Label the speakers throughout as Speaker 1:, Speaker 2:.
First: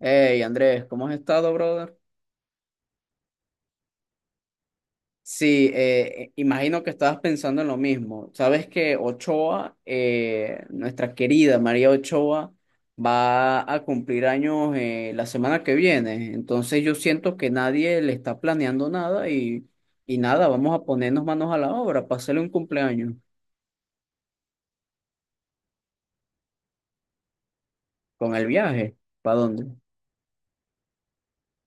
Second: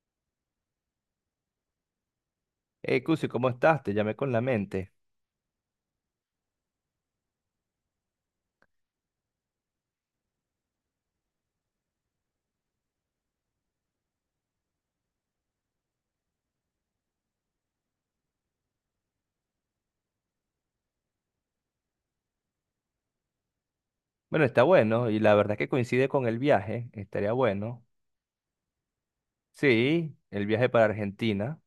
Speaker 1: Hey Andrés, ¿cómo has estado, brother?
Speaker 2: Hey, Cusi, ¿cómo estás? Te llamé con la mente.
Speaker 1: Sí, imagino que estabas pensando en lo mismo. Sabes que Ochoa, nuestra querida María Ochoa, va a cumplir años la semana que viene. Entonces yo siento que nadie le está planeando nada y nada, vamos a ponernos manos a la obra para hacerle un cumpleaños
Speaker 2: Bueno, está bueno, y la verdad es que coincide con el viaje, estaría bueno.
Speaker 1: con el viaje. ¿Para dónde?
Speaker 2: Sí, el viaje para Argentina.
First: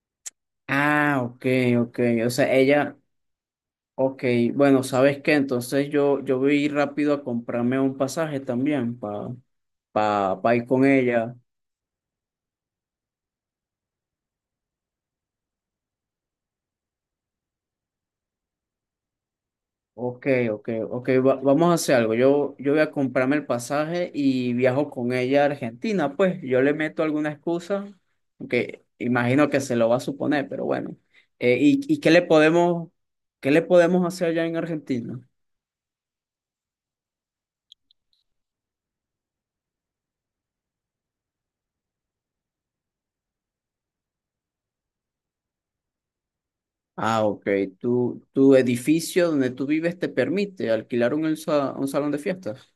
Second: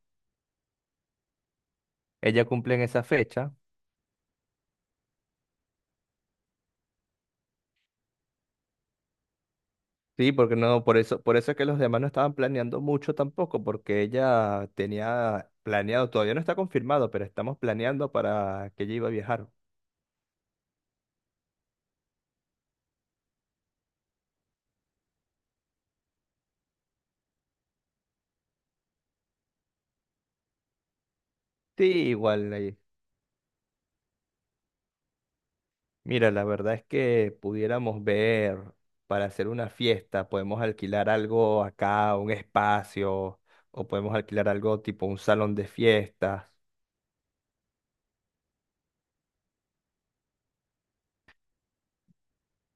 Speaker 1: Ah, ok, ok. O
Speaker 2: Ella
Speaker 1: sea,
Speaker 2: cumple en
Speaker 1: ella.
Speaker 2: esa fecha.
Speaker 1: Ok, bueno, ¿sabes qué? Entonces yo voy a ir rápido a comprarme un pasaje también para
Speaker 2: Sí,
Speaker 1: pa, pa pa
Speaker 2: porque
Speaker 1: ir con
Speaker 2: no, por
Speaker 1: ella.
Speaker 2: eso es que los demás no estaban planeando mucho tampoco, porque ella tenía planeado, todavía no está confirmado, pero estamos planeando para que ella iba a viajar.
Speaker 1: Ok, ok, ok, vamos a hacer algo. Yo voy a comprarme el pasaje y viajo con ella a Argentina. Pues yo le meto alguna excusa, aunque imagino que se lo va a suponer, pero bueno. Eh, ¿y,
Speaker 2: Sí,
Speaker 1: y qué le
Speaker 2: igual ahí.
Speaker 1: podemos, hacer allá en Argentina?
Speaker 2: Mira, la verdad es que pudiéramos ver para hacer una fiesta, podemos alquilar algo acá, un espacio, o podemos alquilar algo tipo un salón de fiestas.
Speaker 1: Ah, ok, tu edificio donde tú vives te permite alquilar un salón de fiestas.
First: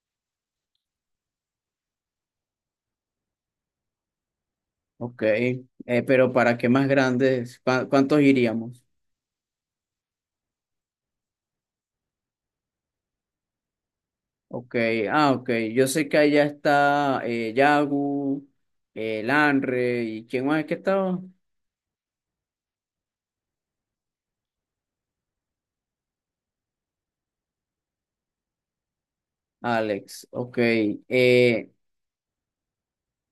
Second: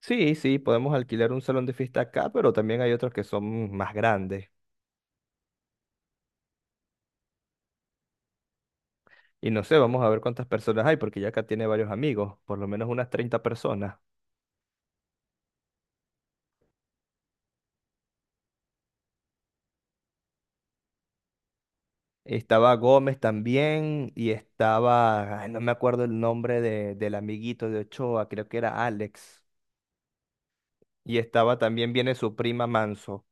Speaker 2: Sí, sí, podemos alquilar un salón de fiesta acá, pero también hay otros que son más grandes.
Speaker 1: Ok, pero ¿para qué más grandes? ¿Cuántos iríamos?
Speaker 2: Y no sé, vamos a ver cuántas personas hay, porque ya acá tiene varios amigos, por lo menos unas 30 personas.
Speaker 1: Ok, ah, ok, yo sé que allá está Yagu, Lanre, ¿y quién más es que estaba?
Speaker 2: Estaba Gómez también y estaba, ay, no me acuerdo el nombre de, del amiguito de Ochoa, creo que era Alex.
Speaker 1: Alex, ok.
Speaker 2: Y estaba
Speaker 1: eh,
Speaker 2: también, viene su prima Manso.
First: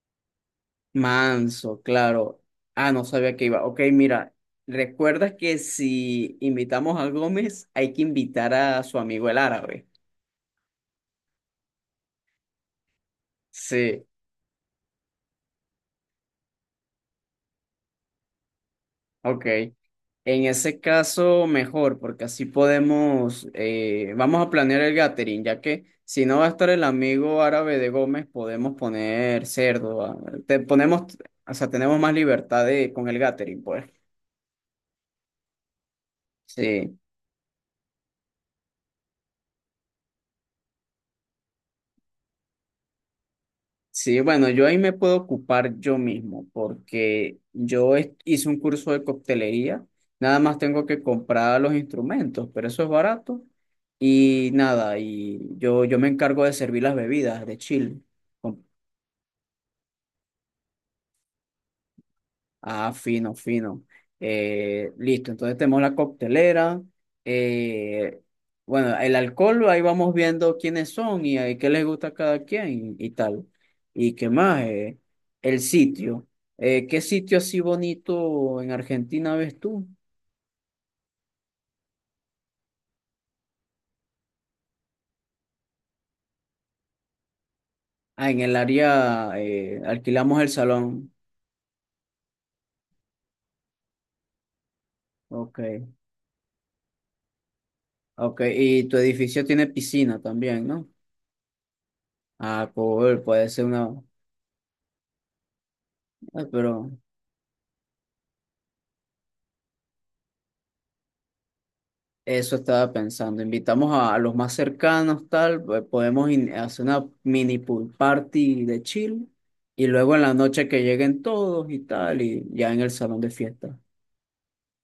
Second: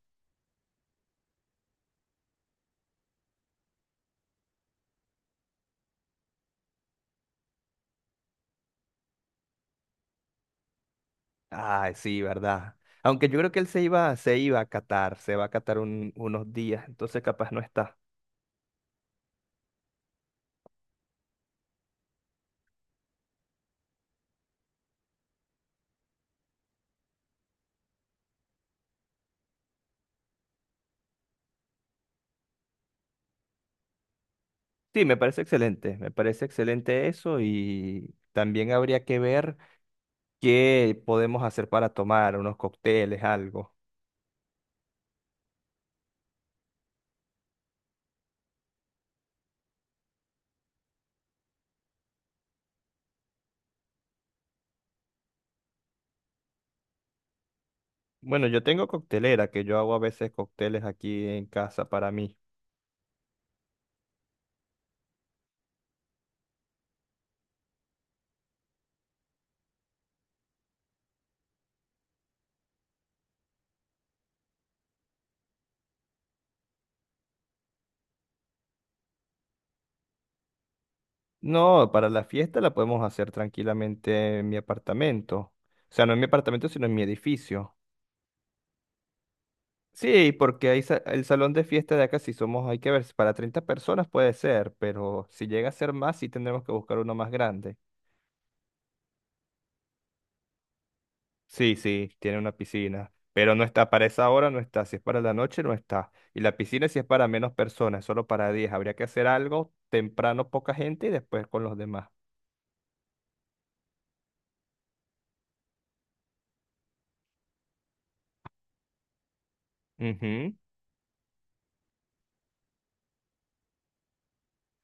Speaker 1: Manso, claro. Ah, no sabía que iba. Ok, mira, recuerda que si invitamos a Gómez hay que invitar a su amigo el árabe.
Speaker 2: Ay, sí, ¿verdad? Aunque yo creo que él
Speaker 1: Sí.
Speaker 2: se iba a Qatar, se va a Qatar unos días, entonces capaz no está.
Speaker 1: Ok, en ese caso mejor, porque así podemos, vamos a planear el gathering, ya que si no va a estar el amigo árabe de Gómez, podemos poner cerdo, ah, te ponemos, o sea, tenemos más libertad de, con el gathering, pues.
Speaker 2: Sí, me parece excelente,
Speaker 1: Sí.
Speaker 2: eso y también habría que ver qué podemos hacer para tomar, unos cócteles, algo.
Speaker 1: Sí, bueno, yo ahí me puedo ocupar yo mismo porque hice un curso de coctelería, nada más tengo que comprar los instrumentos, pero eso es barato y nada, y yo me encargo de servir las bebidas de chill.
Speaker 2: Bueno, yo tengo coctelera, que yo hago a veces cócteles aquí en casa para mí.
Speaker 1: Ah, fino, fino. Listo, entonces tenemos la coctelera. eh, bueno, el alcohol, ahí vamos viendo quiénes son y, qué les gusta a cada quien y, tal. ¿Y qué más? El sitio. ¿Qué sitio así bonito en Argentina ves tú?
Speaker 2: No, para la fiesta la podemos hacer tranquilamente en mi apartamento. O sea, no en mi apartamento, sino en mi edificio.
Speaker 1: Ah, en el área
Speaker 2: Sí,
Speaker 1: alquilamos el
Speaker 2: porque
Speaker 1: salón.
Speaker 2: el salón de fiesta de acá, si somos, hay que ver, si para 30 personas puede ser, pero si
Speaker 1: Ok,
Speaker 2: llega a ser más, sí tendremos que buscar uno más grande.
Speaker 1: ok. Y tu edificio tiene piscina también, ¿no?
Speaker 2: Sí, sí, tiene una
Speaker 1: Ah,
Speaker 2: piscina,
Speaker 1: cool, puede
Speaker 2: pero
Speaker 1: ser
Speaker 2: no está,
Speaker 1: una,
Speaker 2: para esa hora no está, si es para la noche no está. Y
Speaker 1: ah,
Speaker 2: la piscina
Speaker 1: pero.
Speaker 2: si es para menos personas, solo para 10. Habría que hacer algo temprano, poca gente y después con los demás.
Speaker 1: Eso estaba pensando. Invitamos a los más cercanos, tal, pues, podemos hacer una mini pool party de chill. Y luego en la
Speaker 2: Ujú.
Speaker 1: noche que lleguen todos y tal, y ya en el salón de fiesta.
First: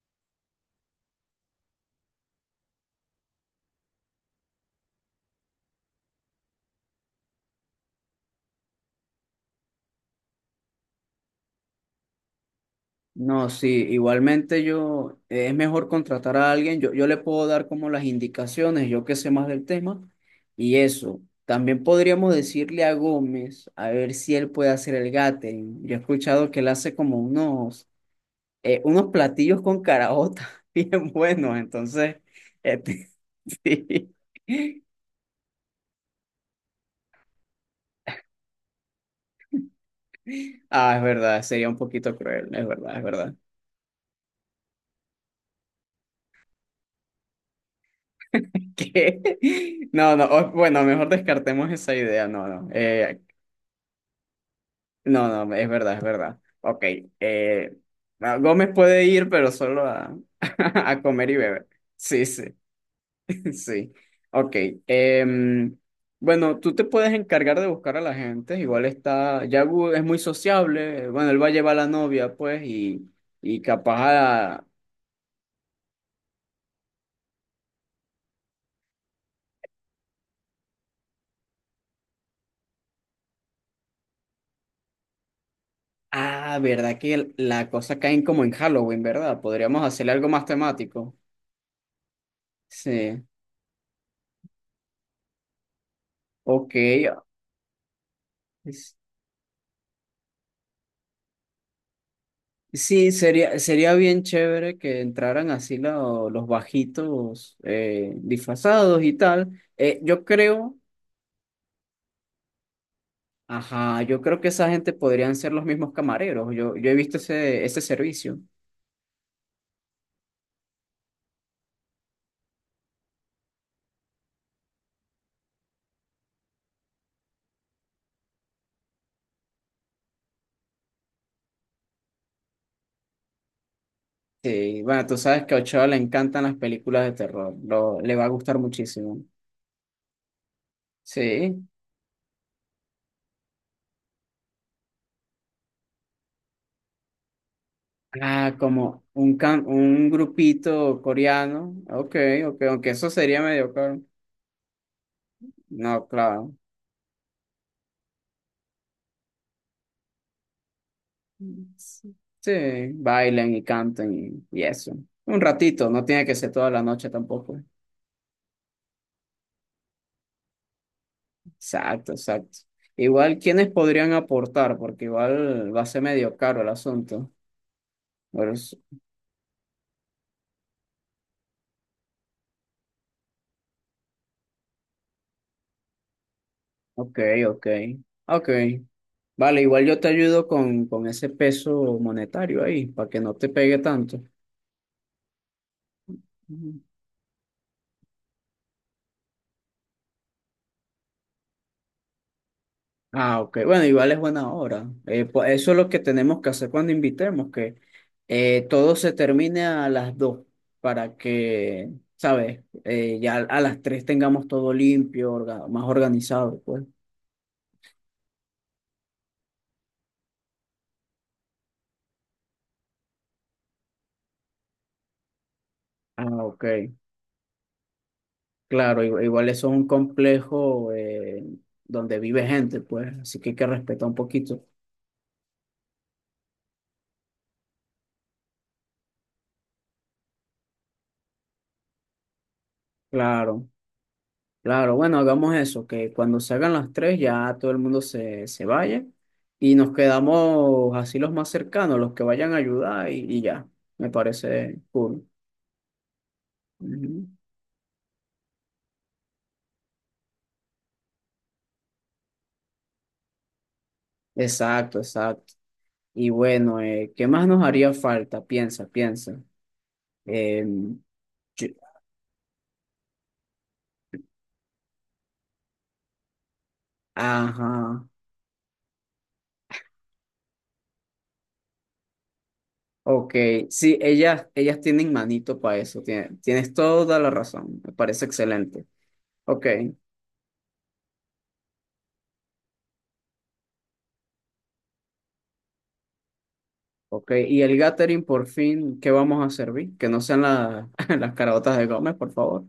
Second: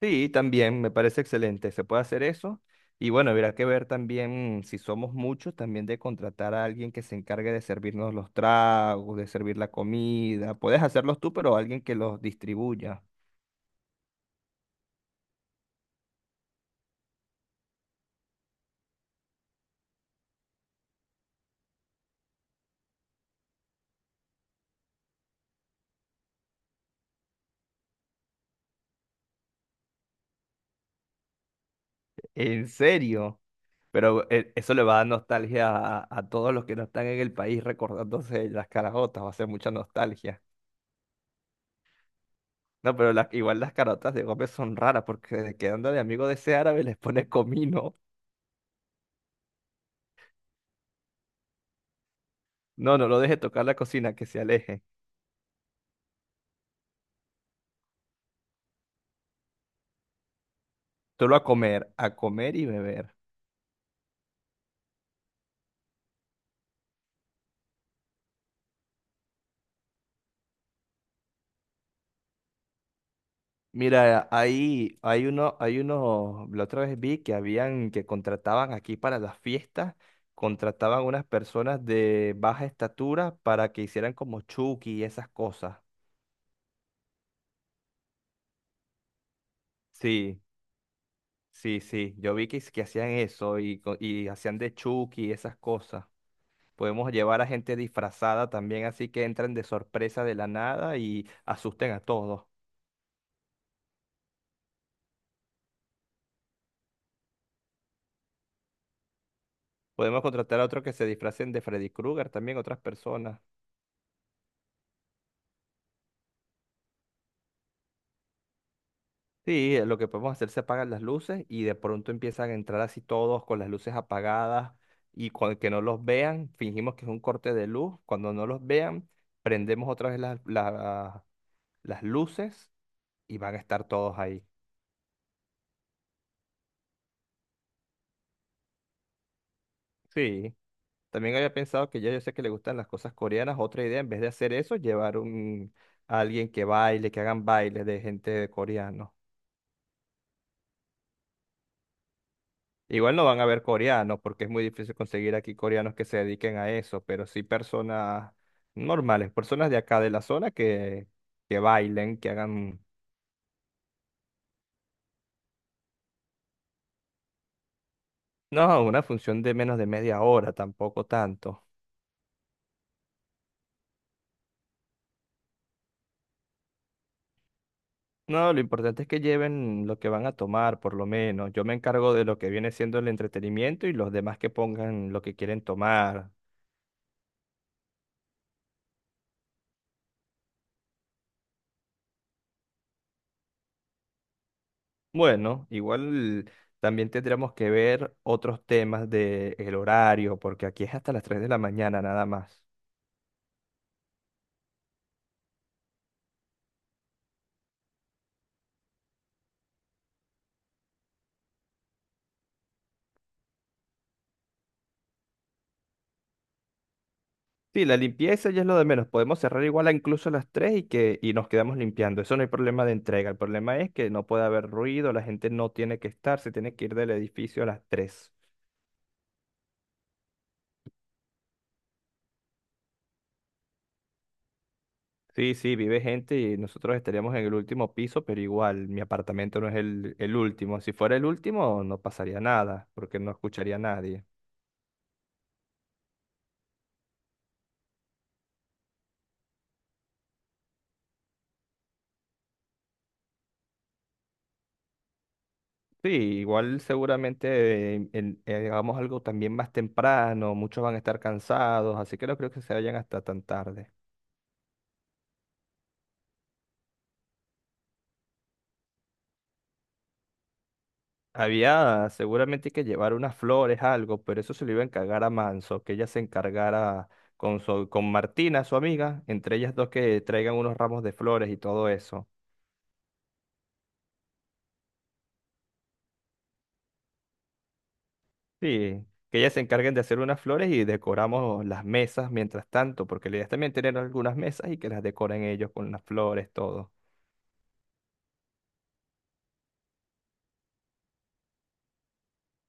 Speaker 2: Sí, también me parece excelente. Se puede hacer eso. Y bueno, habrá que ver también si somos muchos, también de contratar a alguien que se encargue de servirnos los tragos, de servir la comida. Puedes hacerlos tú, pero alguien que los distribuya.
Speaker 1: No, sí, igualmente yo, es mejor contratar a alguien, yo le puedo dar como las indicaciones, yo que sé más del tema, y eso. También podríamos decirle a Gómez, a ver si él puede hacer el gathering. Yo he escuchado que él hace como unos platillos con caraota bien buenos, entonces,
Speaker 2: ¿En
Speaker 1: este,
Speaker 2: serio? Pero eso
Speaker 1: sí.
Speaker 2: le va a dar nostalgia a todos los que no están en el país recordándose de las carajotas. Va a ser mucha nostalgia.
Speaker 1: Ah, es verdad, sería un poquito cruel, es
Speaker 2: No,
Speaker 1: verdad, es verdad.
Speaker 2: igual las carajotas de Gómez son raras porque quedando de amigo de ese árabe les pone comino.
Speaker 1: ¿Qué? No, no, bueno, mejor descartemos esa idea, no, no,
Speaker 2: No, no lo deje tocar la cocina, que se aleje.
Speaker 1: no, no, es verdad, es verdad. Ok, eh, no, Gómez puede ir, pero solo a, a comer
Speaker 2: Solo
Speaker 1: y beber.
Speaker 2: a
Speaker 1: Sí, sí.
Speaker 2: comer y beber.
Speaker 1: Sí, ok. Em, bueno, tú te puedes encargar de buscar a la gente, igual está, Yagu es muy sociable, bueno, él va a llevar a la novia, pues, y
Speaker 2: Mira,
Speaker 1: capaz a...
Speaker 2: ahí hay uno, hay unos, la otra vez vi que habían, que contrataban aquí para las fiestas, contrataban unas personas de baja estatura para que hicieran como Chucky y esas cosas.
Speaker 1: Ah, ¿verdad que la cosa cae como en Halloween? ¿Verdad? Podríamos hacerle algo
Speaker 2: Sí,
Speaker 1: más temático.
Speaker 2: sí, sí. Yo vi que, que hacían
Speaker 1: Sí,
Speaker 2: eso y, y hacían de Chucky y esas cosas.
Speaker 1: ok.
Speaker 2: Podemos llevar a gente disfrazada también,
Speaker 1: Es-
Speaker 2: así que entran de sorpresa de la nada y asusten a todos.
Speaker 1: Sí, sería bien chévere que entraran así los bajitos disfrazados y tal.
Speaker 2: Podemos
Speaker 1: Yo
Speaker 2: contratar a
Speaker 1: creo...
Speaker 2: otros que se disfracen de Freddy Krueger también, otras personas.
Speaker 1: Ajá, yo creo que esa gente podrían ser los mismos camareros. Yo he visto ese servicio.
Speaker 2: Sí, lo que podemos hacer se apagan las luces y de pronto empiezan a entrar así todos con las luces apagadas y con que no los vean, fingimos que es un corte de luz. Cuando no los vean, prendemos otra vez las luces y van a estar todos ahí.
Speaker 1: Sí, bueno, tú sabes que a Ochoa le encantan las películas de terror. Le va a gustar muchísimo.
Speaker 2: Sí, también había
Speaker 1: Sí.
Speaker 2: pensado que ya yo sé que le gustan las cosas coreanas. Otra idea, en vez de hacer eso, a alguien que baile, que hagan bailes de gente de
Speaker 1: Ah, como
Speaker 2: coreano.
Speaker 1: un grupito coreano. Ok, ok, aunque eso
Speaker 2: Igual no van
Speaker 1: sería
Speaker 2: a haber
Speaker 1: medio caro.
Speaker 2: coreanos, porque es muy difícil conseguir aquí coreanos que
Speaker 1: No,
Speaker 2: se
Speaker 1: claro.
Speaker 2: dediquen a eso, pero sí personas normales, personas de acá de la zona que bailen, que
Speaker 1: Sí,
Speaker 2: hagan,
Speaker 1: bailen y canten y eso. Un ratito, no tiene que ser toda la noche tampoco.
Speaker 2: no, una función de menos de media hora, tampoco tanto.
Speaker 1: Exacto, exacto. Igual, ¿quiénes podrían aportar? Porque igual va a ser medio caro el asunto. Pero
Speaker 2: No, lo
Speaker 1: es-
Speaker 2: importante es que lleven lo que van a tomar, por lo menos. Yo me encargo de lo que viene siendo el entretenimiento y los demás que pongan lo que quieren tomar.
Speaker 1: ok, ok, ok. Vale, igual yo te ayudo con ese peso monetario ahí, para que no te pegue tanto.
Speaker 2: Bueno, igual
Speaker 1: Ujú.
Speaker 2: también tendremos que ver otros temas del horario, porque aquí es hasta las 3 de la mañana nada más.
Speaker 1: Ah, ok. Bueno, igual es buena hora. Pues eso es lo que tenemos que hacer cuando invitemos, que todo se termine a las 2 para que, ¿sabes? Ya a las 3 tengamos todo limpio, más organizado, pues.
Speaker 2: Sí, la limpieza ya es lo de menos. Podemos cerrar igual a incluso a las 3 y, que, y nos quedamos limpiando. Eso no hay problema de entrega. El problema es que no puede haber ruido, la gente no tiene que estar,
Speaker 1: Ah,
Speaker 2: se
Speaker 1: ok.
Speaker 2: tiene que ir del edificio a las 3.
Speaker 1: Claro, igual eso es un complejo donde vive gente, pues, así que hay que respetar un poquito.
Speaker 2: Sí, sí, vive gente y nosotros estaríamos en el último piso, pero igual mi apartamento no es el último. Si fuera el último, no pasaría nada, porque no
Speaker 1: Claro,
Speaker 2: escucharía a nadie.
Speaker 1: claro, bueno, hagamos eso, que cuando se hagan las tres ya todo el mundo se vaya y nos quedamos así los más cercanos, los que vayan a ayudar y ya, me parece cool.
Speaker 2: Sí, igual
Speaker 1: Ujú.
Speaker 2: seguramente hagamos algo también más temprano, muchos van a estar cansados, así que no creo que se vayan hasta tan tarde.
Speaker 1: Exacto, exacto. Y bueno, ¿qué más nos haría falta? Piensa, piensa. Em, yo-
Speaker 2: Había seguramente que llevar unas flores, algo, pero eso se lo iba a encargar a Manso, que ella se encargara con,
Speaker 1: ajá.
Speaker 2: con Martina, su amiga, entre ellas dos que traigan unos ramos de flores y todo eso.
Speaker 1: Ok, sí, ellas tienen manito para eso, tienes toda la razón, me parece excelente.
Speaker 2: Sí, que ellas se
Speaker 1: Ok,
Speaker 2: encarguen de hacer unas flores y decoramos las mesas mientras tanto, porque la idea es también tener algunas mesas y que las decoren ellos con las flores, todo.
Speaker 1: ok, y el gathering por fin, ¿qué vamos a servir? Que no sean las caraotas de Gómez, por favor.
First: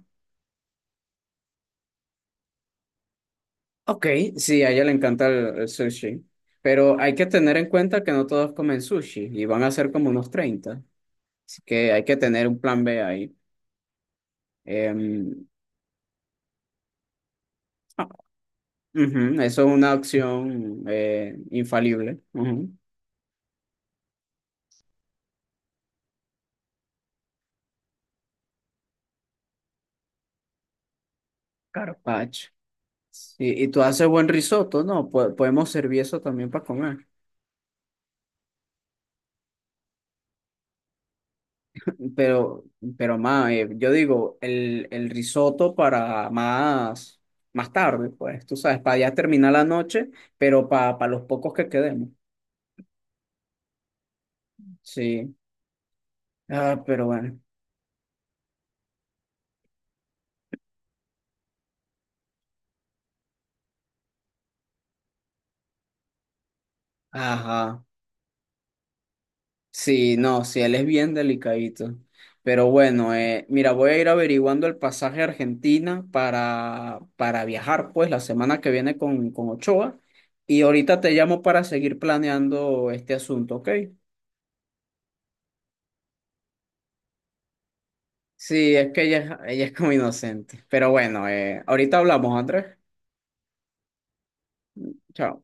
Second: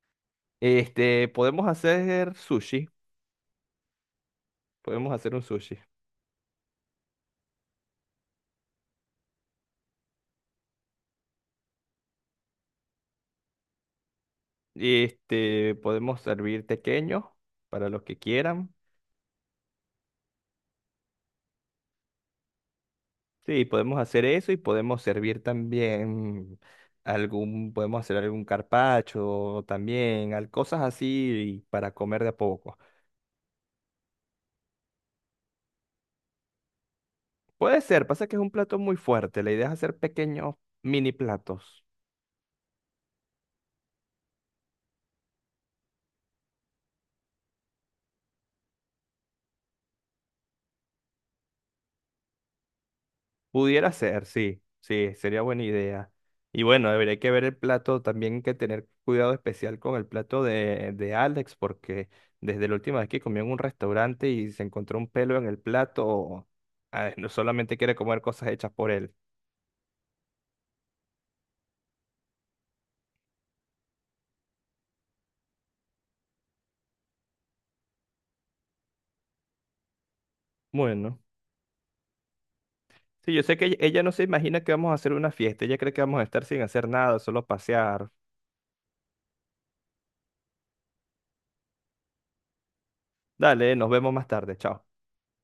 Speaker 2: Este, podemos hacer sushi,
Speaker 1: Ok, sí, a ella le
Speaker 2: podemos
Speaker 1: encanta
Speaker 2: hacer un
Speaker 1: el
Speaker 2: sushi.
Speaker 1: sushi, pero hay que tener en cuenta que no todos comen sushi y van a ser como unos 30, así que hay que tener un plan B ahí. Em,
Speaker 2: Este, podemos servir pequeños para los
Speaker 1: ah,
Speaker 2: que quieran.
Speaker 1: ujú, eso es una opción infalible. Ujú.
Speaker 2: Sí, podemos hacer eso y podemos servir también algún, podemos hacer algún carpacho también, cosas así para comer de a
Speaker 1: Carpaccio.
Speaker 2: poco.
Speaker 1: Y tú haces buen risotto, ¿no? Podemos servir eso también para comer.
Speaker 2: Puede ser, pasa que es un plato muy fuerte, la idea es hacer pequeños mini platos.
Speaker 1: Pero, pero más, yo digo, el risotto para más, más tarde, pues, tú sabes, para ya terminar la noche, pero para los pocos que quedemos.
Speaker 2: Pudiera ser, sí, sí,
Speaker 1: Sí.
Speaker 2: sería buena idea. Y
Speaker 1: Ah,
Speaker 2: bueno,
Speaker 1: pero
Speaker 2: habría que
Speaker 1: bueno.
Speaker 2: ver el plato, también hay que tener cuidado especial con el plato de Alex, porque desde la última vez que comió en un restaurante y se encontró un pelo en el plato, ah, no solamente
Speaker 1: Ajá.
Speaker 2: quiere comer cosas hechas por él.
Speaker 1: Sí, no, sí, él es bien delicadito. Pero bueno, mira, voy a ir averiguando el pasaje a Argentina para viajar, pues, la semana que viene con Ochoa. Y ahorita te
Speaker 2: Bueno,
Speaker 1: llamo para seguir planeando este
Speaker 2: sí, yo
Speaker 1: asunto,
Speaker 2: sé que
Speaker 1: ¿ok?
Speaker 2: ella no se imagina que vamos a hacer una fiesta, ella cree que vamos a estar sin hacer nada, solo pasear.
Speaker 1: Sí, es que ella, ella es como inocente. Pero bueno, ahorita hablamos, Andrés.
Speaker 2: Dale, nos vemos más tarde, chao.
Speaker 1: Chao.